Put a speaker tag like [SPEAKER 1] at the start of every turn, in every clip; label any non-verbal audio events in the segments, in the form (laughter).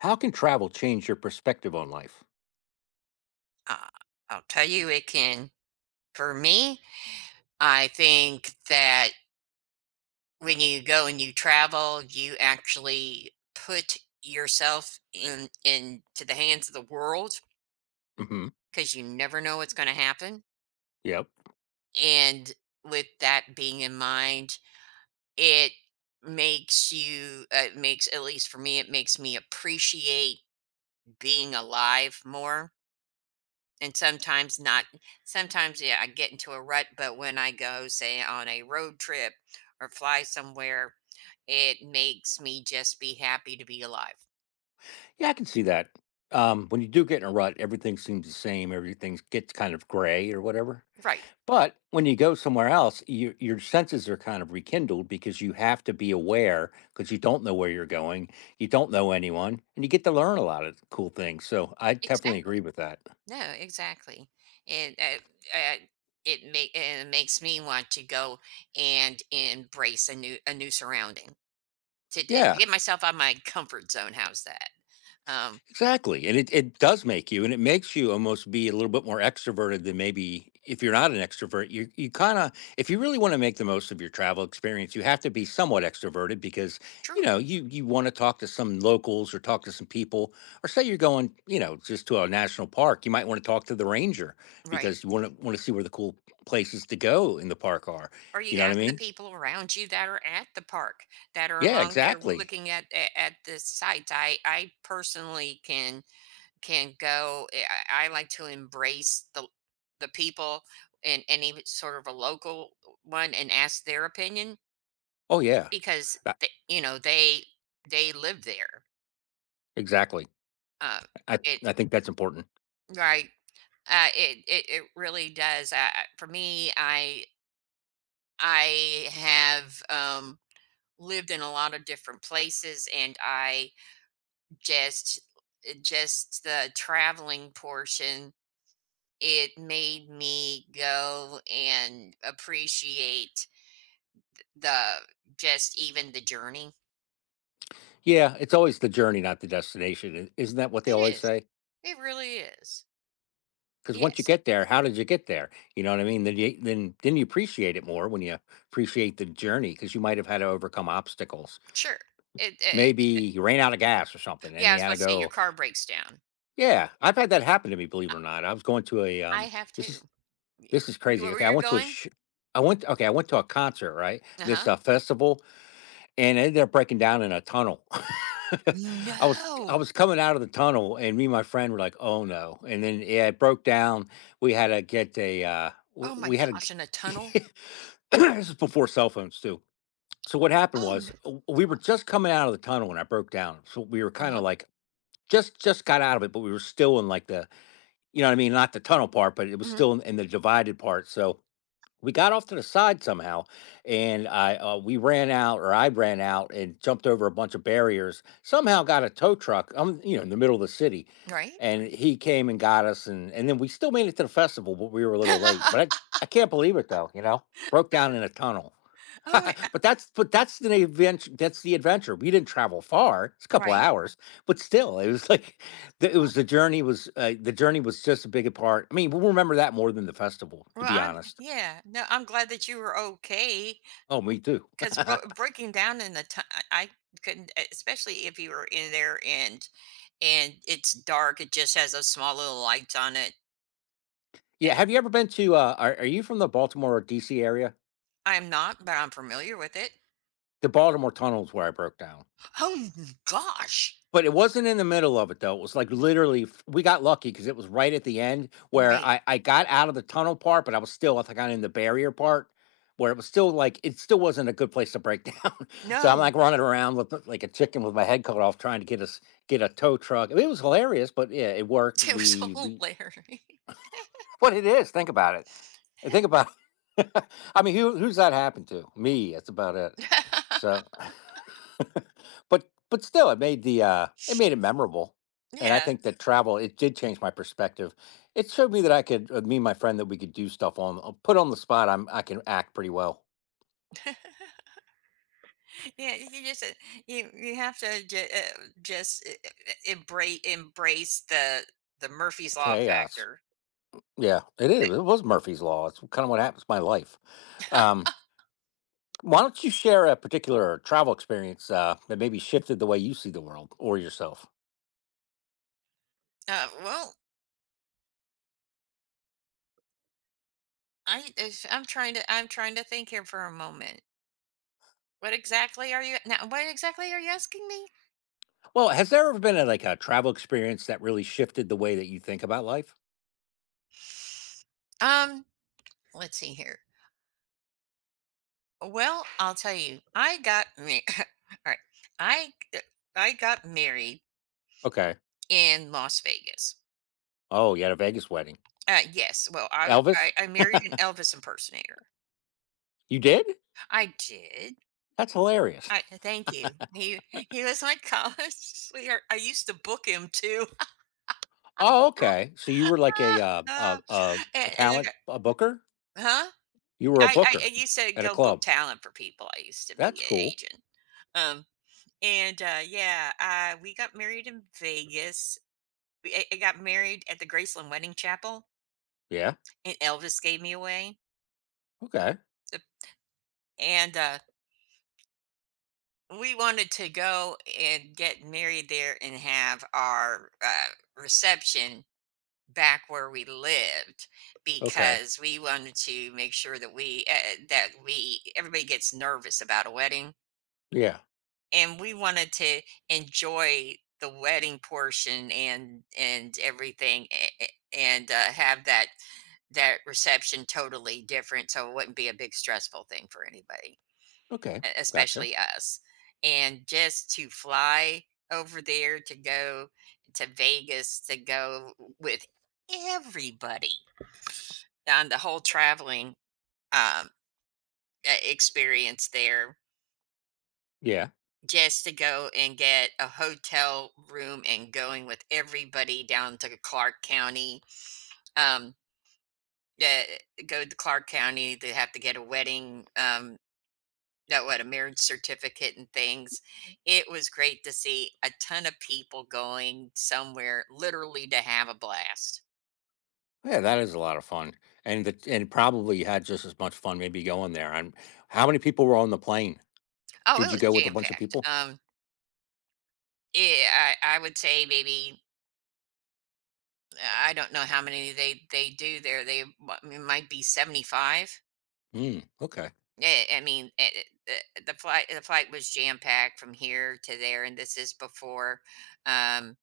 [SPEAKER 1] How can travel change your perspective on life?
[SPEAKER 2] Uh, I'll tell you it can. For me, I think that when you go and you travel, you actually put yourself in into the hands of the world
[SPEAKER 1] Hmm.
[SPEAKER 2] because you never know what's going to happen.
[SPEAKER 1] Yep.
[SPEAKER 2] And with that being in mind, it makes you it makes, at least for me, it makes me appreciate being alive more. And sometimes not sometimes yeah, I get into a rut, but when I go, say, on a road trip or fly somewhere, it makes me just be happy to be alive.
[SPEAKER 1] Yeah, I can see that. When you do get in a rut, everything seems the same. Everything gets kind of gray or whatever.
[SPEAKER 2] Right.
[SPEAKER 1] But when you go somewhere else, your senses are kind of rekindled because you have to be aware because you don't know where you're going. You don't know anyone, and you get to learn a lot of cool things. So I definitely
[SPEAKER 2] Exactly.
[SPEAKER 1] agree with that.
[SPEAKER 2] No, exactly. And uh, uh, it make it makes me want to go and embrace a new surrounding, to
[SPEAKER 1] Yeah.
[SPEAKER 2] get myself out of my comfort zone. How's that? Um,
[SPEAKER 1] Exactly. And it does make you, and it makes you almost be a little bit more extroverted than maybe if you're not an extrovert. You kind of, if you really want to make the most of your travel experience, you have to be somewhat extroverted because,
[SPEAKER 2] true.
[SPEAKER 1] you want to talk to some locals or talk to some people, or say you're going, just to a national park, you might want to talk to the ranger
[SPEAKER 2] Right.
[SPEAKER 1] because you want to see where the cool places to go in the park are.
[SPEAKER 2] Or
[SPEAKER 1] You
[SPEAKER 2] you
[SPEAKER 1] know what I
[SPEAKER 2] ask the
[SPEAKER 1] mean?
[SPEAKER 2] people around you that are at the park, that are
[SPEAKER 1] Yeah,
[SPEAKER 2] along there
[SPEAKER 1] exactly.
[SPEAKER 2] looking at the sites. I personally can go. I like to embrace the people and any sort of a local one and ask their opinion
[SPEAKER 1] Oh yeah,
[SPEAKER 2] because
[SPEAKER 1] that-
[SPEAKER 2] they, you know, they live there.
[SPEAKER 1] exactly.
[SPEAKER 2] Uh,
[SPEAKER 1] I
[SPEAKER 2] it
[SPEAKER 1] I think that's important.
[SPEAKER 2] Right. It really does. For me, I have. Lived in a lot of different places, and I just, just the traveling portion, it made me go and appreciate the just even the journey.
[SPEAKER 1] Yeah, it's always the journey, not the destination. Isn't that what they
[SPEAKER 2] It
[SPEAKER 1] always
[SPEAKER 2] is.
[SPEAKER 1] say?
[SPEAKER 2] It really is.
[SPEAKER 1] Because once you
[SPEAKER 2] Yes.
[SPEAKER 1] get there, how did you get there? You know what I mean? Then you appreciate it more when you appreciate the journey because you might have had to overcome obstacles.
[SPEAKER 2] Sure. It, it
[SPEAKER 1] Maybe
[SPEAKER 2] it-
[SPEAKER 1] you ran out of gas or something,
[SPEAKER 2] yeah,
[SPEAKER 1] and
[SPEAKER 2] I
[SPEAKER 1] you
[SPEAKER 2] was
[SPEAKER 1] had to
[SPEAKER 2] about to say your
[SPEAKER 1] go.
[SPEAKER 2] car breaks down.
[SPEAKER 1] Yeah, I've had that happen to me. Believe it or not, I was going to a.
[SPEAKER 2] I have
[SPEAKER 1] This is
[SPEAKER 2] too. Y-
[SPEAKER 1] this is crazy.
[SPEAKER 2] Where
[SPEAKER 1] Okay, I
[SPEAKER 2] you're
[SPEAKER 1] went to a.
[SPEAKER 2] going?
[SPEAKER 1] I went, okay. I went to a concert, right? This
[SPEAKER 2] Uh-huh.
[SPEAKER 1] festival, and I ended up breaking down in a tunnel. (laughs) I was I
[SPEAKER 2] No.
[SPEAKER 1] was coming out of the tunnel, and me and my friend were like, "Oh no!" And then yeah, it broke down. We had to get a
[SPEAKER 2] Oh my
[SPEAKER 1] we had to.
[SPEAKER 2] gosh, in a tunnel?
[SPEAKER 1] g- (coughs) (laughs) this is before cell phones too. So what happened
[SPEAKER 2] Oh
[SPEAKER 1] was
[SPEAKER 2] no.
[SPEAKER 1] we were just coming out of the tunnel when I broke down. So we were kind of
[SPEAKER 2] Uh-huh.
[SPEAKER 1] like just got out of it, but we were still in like the, you know what I mean, not the tunnel part, but it was
[SPEAKER 2] Hmm.
[SPEAKER 1] still in the divided part. So we got off to the side somehow, and I we ran out. Or I ran out and jumped over a bunch of barriers, somehow got a tow truck. I'm, in the middle of the city,
[SPEAKER 2] Right?
[SPEAKER 1] and he came and got us, and then we still made it to the festival, but we were a little late. But i,
[SPEAKER 2] (laughs)
[SPEAKER 1] I can't believe it though, broke down in a tunnel. (laughs)
[SPEAKER 2] Oh, I
[SPEAKER 1] But that's the adventure. We didn't travel far; it's a couple
[SPEAKER 2] right.
[SPEAKER 1] hours. But still, it was like (laughs) it
[SPEAKER 2] Well
[SPEAKER 1] was the journey was just a big part. I mean, we'll remember that more than the festival, to
[SPEAKER 2] well,
[SPEAKER 1] be
[SPEAKER 2] I'm,
[SPEAKER 1] honest.
[SPEAKER 2] yeah. No, I'm glad that you were okay
[SPEAKER 1] Oh, me too. (laughs)
[SPEAKER 2] because breaking down in the ti, I couldn't e, especially if you were in there and it's dark, it just has those small little lights on it
[SPEAKER 1] Yeah,
[SPEAKER 2] that.
[SPEAKER 1] have you ever been to, are you from the Baltimore or DC area?
[SPEAKER 2] I'm not, but I'm familiar with it.
[SPEAKER 1] The Baltimore tunnel is where I broke down.
[SPEAKER 2] Oh gosh.
[SPEAKER 1] But it wasn't in the middle of it, though. It was, like, literally f we got lucky because it was right at the end where
[SPEAKER 2] Right.
[SPEAKER 1] I got out of the tunnel part, but I was still, I think, I in the barrier part, where it was still, like, it still wasn't a good place to break down. (laughs) So I'm,
[SPEAKER 2] No.
[SPEAKER 1] like,
[SPEAKER 2] (laughs)
[SPEAKER 1] running around with like a chicken with my head cut off, trying to get us get a tow truck. It was hilarious, but yeah, it worked.
[SPEAKER 2] It was
[SPEAKER 1] We
[SPEAKER 2] hilarious.
[SPEAKER 1] what it is, think about it. And think about, (laughs) I mean, who's that happened to? Me. That's about it. So, (laughs) but still, it made the, it made it memorable, and I
[SPEAKER 2] (laughs)
[SPEAKER 1] think that travel it did change my perspective. It showed me that I could, me and my friend, that we could do stuff on, put on the spot. I can act pretty well.
[SPEAKER 2] Yeah. Yeah, you just you you have to just embrace the Murphy's law
[SPEAKER 1] Chaos.
[SPEAKER 2] factor.
[SPEAKER 1] Yeah, it is. It was Murphy's law. It's kind of what happens in my life.
[SPEAKER 2] (laughs)
[SPEAKER 1] Um, why don't you share a particular travel experience that maybe shifted the way you see the world or yourself?
[SPEAKER 2] Well, I if- I'm trying to think here for a moment. What exactly are you now? What exactly are you asking me?
[SPEAKER 1] Well, has there ever been a travel experience that really shifted the way that you think about life?
[SPEAKER 2] Um, let's see here. Well, I'll tell you. I got me. (laughs) All right. I uh, I got married
[SPEAKER 1] Okay.
[SPEAKER 2] in Las Vegas.
[SPEAKER 1] Oh, you had a Vegas wedding.
[SPEAKER 2] Yes. Well, I,
[SPEAKER 1] Elvis?
[SPEAKER 2] I I
[SPEAKER 1] (laughs)
[SPEAKER 2] married an Elvis impersonator.
[SPEAKER 1] You did?
[SPEAKER 2] I did.
[SPEAKER 1] That's hilarious.
[SPEAKER 2] I thank you. He was my (laughs) college sweetheart. I used to book him too.
[SPEAKER 1] Oh, okay. So you were like a
[SPEAKER 2] (laughs) and, and I
[SPEAKER 1] talent
[SPEAKER 2] got,
[SPEAKER 1] a booker?
[SPEAKER 2] huh?
[SPEAKER 1] You were a
[SPEAKER 2] I
[SPEAKER 1] booker
[SPEAKER 2] used to
[SPEAKER 1] at a
[SPEAKER 2] go book
[SPEAKER 1] club.
[SPEAKER 2] talent for people. I used to
[SPEAKER 1] That's
[SPEAKER 2] be an
[SPEAKER 1] cool.
[SPEAKER 2] agent. Um, and Yeah, we got married in Vegas. We, I got married at the Graceland Wedding Chapel,
[SPEAKER 1] Yeah.
[SPEAKER 2] and Elvis gave me away.
[SPEAKER 1] Okay.
[SPEAKER 2] The- And we wanted to go and get married there and have our reception back where we lived
[SPEAKER 1] Okay.
[SPEAKER 2] because we wanted to make sure that we that we, everybody gets nervous about a wedding,
[SPEAKER 1] Yeah.
[SPEAKER 2] and we wanted to enjoy the wedding portion and everything, and have that that reception totally different so it wouldn't be a big stressful thing for anybody,
[SPEAKER 1] Okay. Gotcha.
[SPEAKER 2] especially us, and just to fly over there to go to Vegas to go with everybody on the whole traveling, um, e experience there,
[SPEAKER 1] Yeah.
[SPEAKER 2] just to go and get a hotel room and going with everybody down to Clark County, um, yeah, go to Clark County, they have to get a wedding, that what, a marriage certificate and things. It was great to see a ton of people going somewhere literally to have a blast.
[SPEAKER 1] Yeah, that is a lot of fun. And probably you had just as much fun maybe going there. And how many people were on the plane?
[SPEAKER 2] Oh, it
[SPEAKER 1] Did you
[SPEAKER 2] was
[SPEAKER 1] go with a bunch of
[SPEAKER 2] jam-packed.
[SPEAKER 1] people?
[SPEAKER 2] Yeah, I would say maybe, I don't know how many they do there. It might be 75.
[SPEAKER 1] Hmm. Okay.
[SPEAKER 2] I mean, flight the flight was jam packed from here to there, and this is before, um,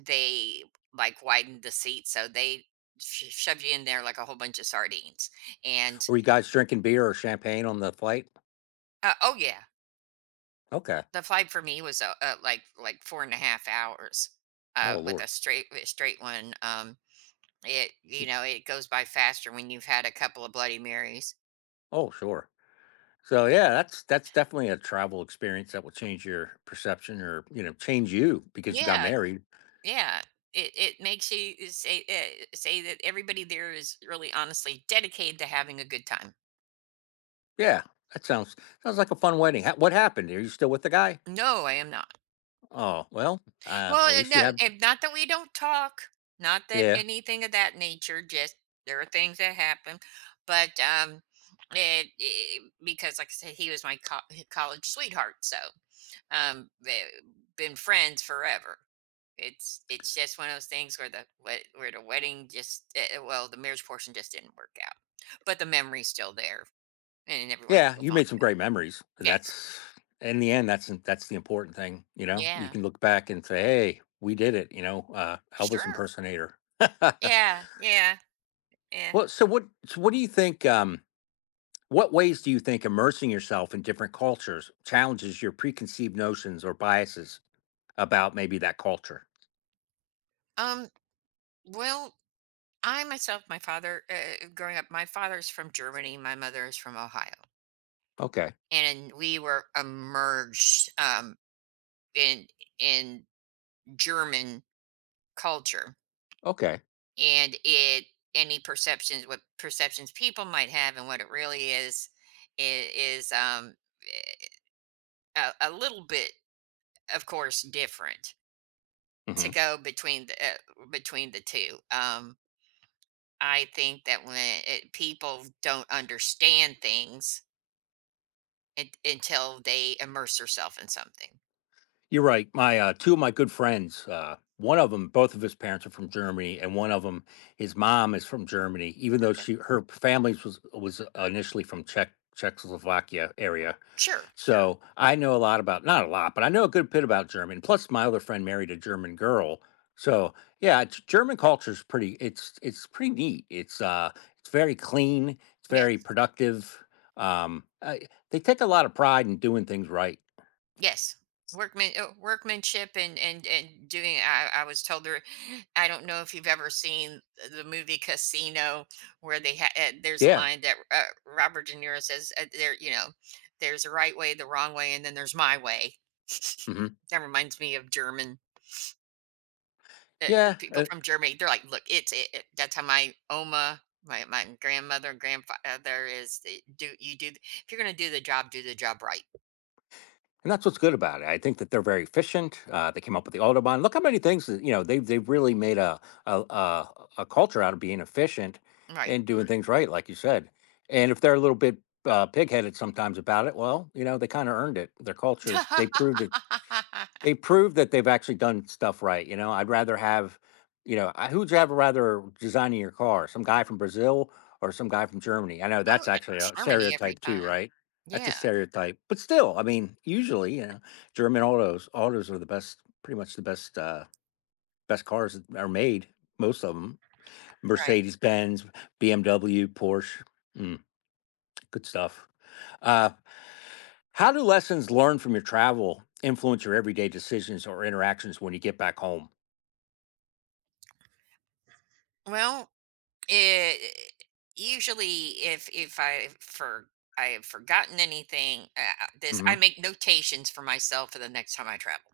[SPEAKER 2] they like widened the seat, so they shoved you in there like a whole bunch of sardines. And
[SPEAKER 1] Were you guys drinking beer or champagne on the flight?
[SPEAKER 2] oh yeah,
[SPEAKER 1] Okay.
[SPEAKER 2] the flight for me was like 4.5 hours
[SPEAKER 1] Oh,
[SPEAKER 2] with
[SPEAKER 1] Lord.
[SPEAKER 2] a straight one. It, you know, it goes by faster when you've had a couple of Bloody Marys.
[SPEAKER 1] Oh, sure. So, yeah, that's definitely a travel experience that will change your perception or, change you because you got
[SPEAKER 2] Yeah,
[SPEAKER 1] married.
[SPEAKER 2] yeah, it makes you say say that everybody there is really honestly dedicated to having a good time.
[SPEAKER 1] Yeah, that sounds like a fun wedding. Ha, what happened? Are you still with the guy?
[SPEAKER 2] No, I am not.
[SPEAKER 1] Oh, well,
[SPEAKER 2] Well,
[SPEAKER 1] at least you
[SPEAKER 2] no,
[SPEAKER 1] have,
[SPEAKER 2] and not that we don't talk, not that
[SPEAKER 1] yeah.
[SPEAKER 2] anything of that nature. Just there are things that happen, but because like I said, he was my college sweetheart, so um, they- been friends forever. It's just one of those things where where the wedding just, well, the marriage portion just didn't work out, but the memory's still there, and everyone's
[SPEAKER 1] Yeah,
[SPEAKER 2] still
[SPEAKER 1] you
[SPEAKER 2] fond.
[SPEAKER 1] made some great memories. And
[SPEAKER 2] Yes,
[SPEAKER 1] that's, in the end, that's the important thing, you know? You
[SPEAKER 2] yeah,
[SPEAKER 1] can look back and say, "Hey, we did it," Elvis
[SPEAKER 2] sure,
[SPEAKER 1] impersonator. (laughs)
[SPEAKER 2] yeah, yeah, yeah.
[SPEAKER 1] Well, so what do you think? What ways do you think immersing yourself in different cultures challenges your preconceived notions or biases about maybe that culture?
[SPEAKER 2] Um, well, I myself, my father, growing up, my father's from Germany, my mother is from Ohio,
[SPEAKER 1] Okay.
[SPEAKER 2] and we were immersed in in German culture.
[SPEAKER 1] Okay.
[SPEAKER 2] And it, any perceptions, what perceptions people might have and what it really is, is um, eh, a little bit of course different to
[SPEAKER 1] Hmm.
[SPEAKER 2] go between the two. Um, I think that when it, people don't understand things, it, until they immerse themselves in something.
[SPEAKER 1] You're right. My two of my good friends, one of them, both of his parents are from Germany, and one of them, his mom is from Germany, even though
[SPEAKER 2] Okay.
[SPEAKER 1] she her family was initially from Czechoslovakia area.
[SPEAKER 2] Sure.
[SPEAKER 1] So I know a lot about, not a lot, but I know a good bit about German. Plus, my other friend married a German girl. So yeah, German culture is pretty. It's pretty neat. It's very clean. It's
[SPEAKER 2] Yeah.
[SPEAKER 1] very productive. Um, I, they take a lot of pride in doing things right.
[SPEAKER 2] Yes. Workman, workmanship, and doing. I was told there. I don't know if you've ever seen the movie Casino, where they there's a
[SPEAKER 1] Yeah,
[SPEAKER 2] line that Robert De Niro says, "There, you know, there's a right way, the wrong way, and then there's my way."
[SPEAKER 1] hmm,
[SPEAKER 2] That reminds me of German uh,
[SPEAKER 1] yeah.
[SPEAKER 2] people from Germany. They're like, "Look, it's it." It." That's how my oma, my grandmother, and grandfather is. The do you do? If you're gonna do the job right.
[SPEAKER 1] And that's what's good about it. I think that they're very efficient. They came up with the Autobahn. Look how many things that. They've really made a culture out of being efficient
[SPEAKER 2] Right.
[SPEAKER 1] and doing things right, like you said. And if they're a little bit pigheaded sometimes about it, well, they kind of earned it. Their culture. They proved it they
[SPEAKER 2] (laughs)
[SPEAKER 1] prove that they've actually done stuff right, you know? I'd rather have, I who would you have rather designing your car? Some guy from Brazil or some guy from Germany? I know
[SPEAKER 2] Oh,
[SPEAKER 1] that's actually
[SPEAKER 2] it's
[SPEAKER 1] a
[SPEAKER 2] harmony every
[SPEAKER 1] stereotype too,
[SPEAKER 2] time.
[SPEAKER 1] right? That's a
[SPEAKER 2] Yeah.
[SPEAKER 1] stereotype, but still, I mean, usually, German autos are the best, pretty much the best, best cars that are made, most of them.
[SPEAKER 2] Right.
[SPEAKER 1] Mercedes-Benz, BMW, Porsche. Good stuff. Uh, how do lessons learned from your travel influence your everyday decisions or interactions when you get back home?
[SPEAKER 2] Well, it, usually if I have forgotten anything, this, I
[SPEAKER 1] Hmm.
[SPEAKER 2] make notations for myself for the next time I travel.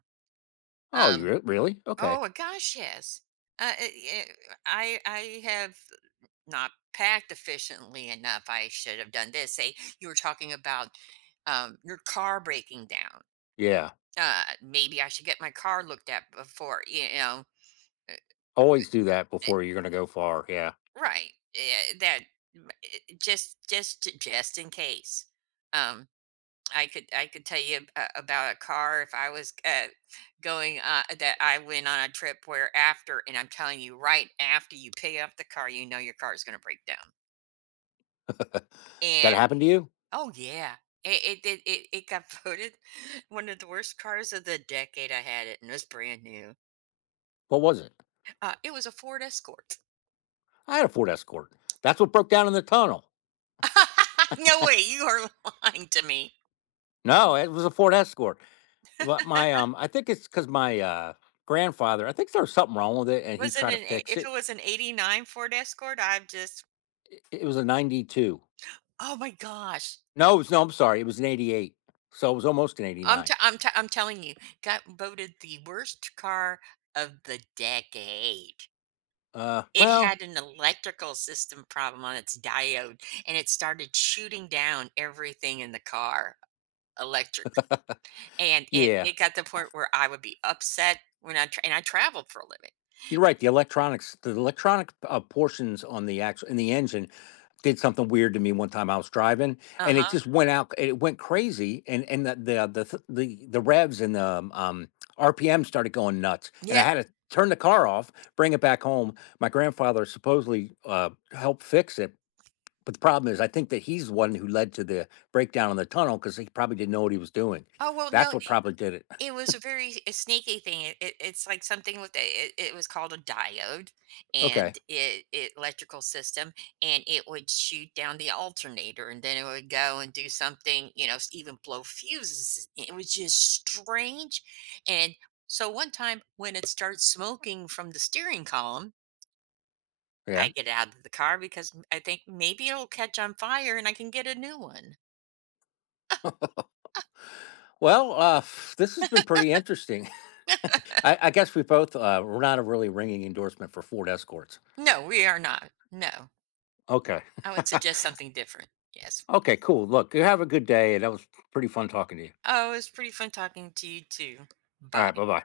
[SPEAKER 1] Oh, you
[SPEAKER 2] Um.
[SPEAKER 1] really? Okay.
[SPEAKER 2] Oh gosh, yes. Uh, it, I have not packed efficiently enough. I should have done this. Say you were talking about your car breaking down.
[SPEAKER 1] Yeah.
[SPEAKER 2] Maybe I should get my car looked at before. You know,
[SPEAKER 1] Always do that before you're going to go far. Yeah.
[SPEAKER 2] right. Just just in case. Um, I could tell you about a car if I was going, that I went on a trip where after, and I'm telling you, right after you pick up the car, you know your car is going to break down.
[SPEAKER 1] That
[SPEAKER 2] And
[SPEAKER 1] happened to you?
[SPEAKER 2] oh yeah, it got voted (laughs) one of the worst cars of the decade. I had it and it was brand new.
[SPEAKER 1] What was it?
[SPEAKER 2] It was a Ford Escort.
[SPEAKER 1] I had a Ford Escort. That's what broke down in the tunnel.
[SPEAKER 2] (laughs) No way, you are (laughs) lying to me.
[SPEAKER 1] No, it was a Ford Escort. But I think it's because my grandfather, I think there was something wrong with it and he
[SPEAKER 2] Was it an
[SPEAKER 1] tried to
[SPEAKER 2] eight
[SPEAKER 1] fix
[SPEAKER 2] if it
[SPEAKER 1] it.
[SPEAKER 2] was an '89 Ford Escort, I've just,
[SPEAKER 1] It was a 92.
[SPEAKER 2] oh my gosh.
[SPEAKER 1] No, it was, no, I'm sorry. It was an 88. So it was almost an
[SPEAKER 2] I'm
[SPEAKER 1] 89.
[SPEAKER 2] t I'm t I'm telling you, got voted the worst car of the decade.
[SPEAKER 1] Uh,
[SPEAKER 2] It
[SPEAKER 1] well,
[SPEAKER 2] had an electrical system problem on its diode, and it started shooting down everything in the car, electric. And it
[SPEAKER 1] yeah,
[SPEAKER 2] it got to the point where I would be upset when I tra, and I traveled for a living.
[SPEAKER 1] you're right. The electronic portions on the actual in the engine did something weird to me one time. I was driving, and it
[SPEAKER 2] Uh-huh.
[SPEAKER 1] just went out. It went crazy, and the revs and the RPM started going nuts, and I
[SPEAKER 2] Yeah.
[SPEAKER 1] had to turn the car off, bring it back home. My grandfather supposedly helped fix it. But the problem is, I think that he's the one who led to the breakdown in the tunnel because he probably didn't know what he was doing.
[SPEAKER 2] Oh, well,
[SPEAKER 1] That's
[SPEAKER 2] no.
[SPEAKER 1] what probably did it.
[SPEAKER 2] It was a very a sneaky thing. It's like something with a, it was called a diode,
[SPEAKER 1] Okay.
[SPEAKER 2] and it electrical system, and it would shoot down the alternator and then it would go and do something, you know, even blow fuses. It was just strange. And so one time when it starts smoking from the steering column,
[SPEAKER 1] Yeah.
[SPEAKER 2] I get out of the car because I think maybe it'll catch on fire and I can get a new one.
[SPEAKER 1] Well, this has been pretty interesting. (laughs) I guess we both, we're not a really ringing endorsement for Ford Escorts.
[SPEAKER 2] No, we are not. No.
[SPEAKER 1] Okay.
[SPEAKER 2] I would suggest something different. Yes.
[SPEAKER 1] (laughs) Okay. Cool. Look, you have a good day, and that was pretty fun talking to you.
[SPEAKER 2] Oh, it was pretty fun talking to you too.
[SPEAKER 1] All right. Bye
[SPEAKER 2] Bye.
[SPEAKER 1] bye.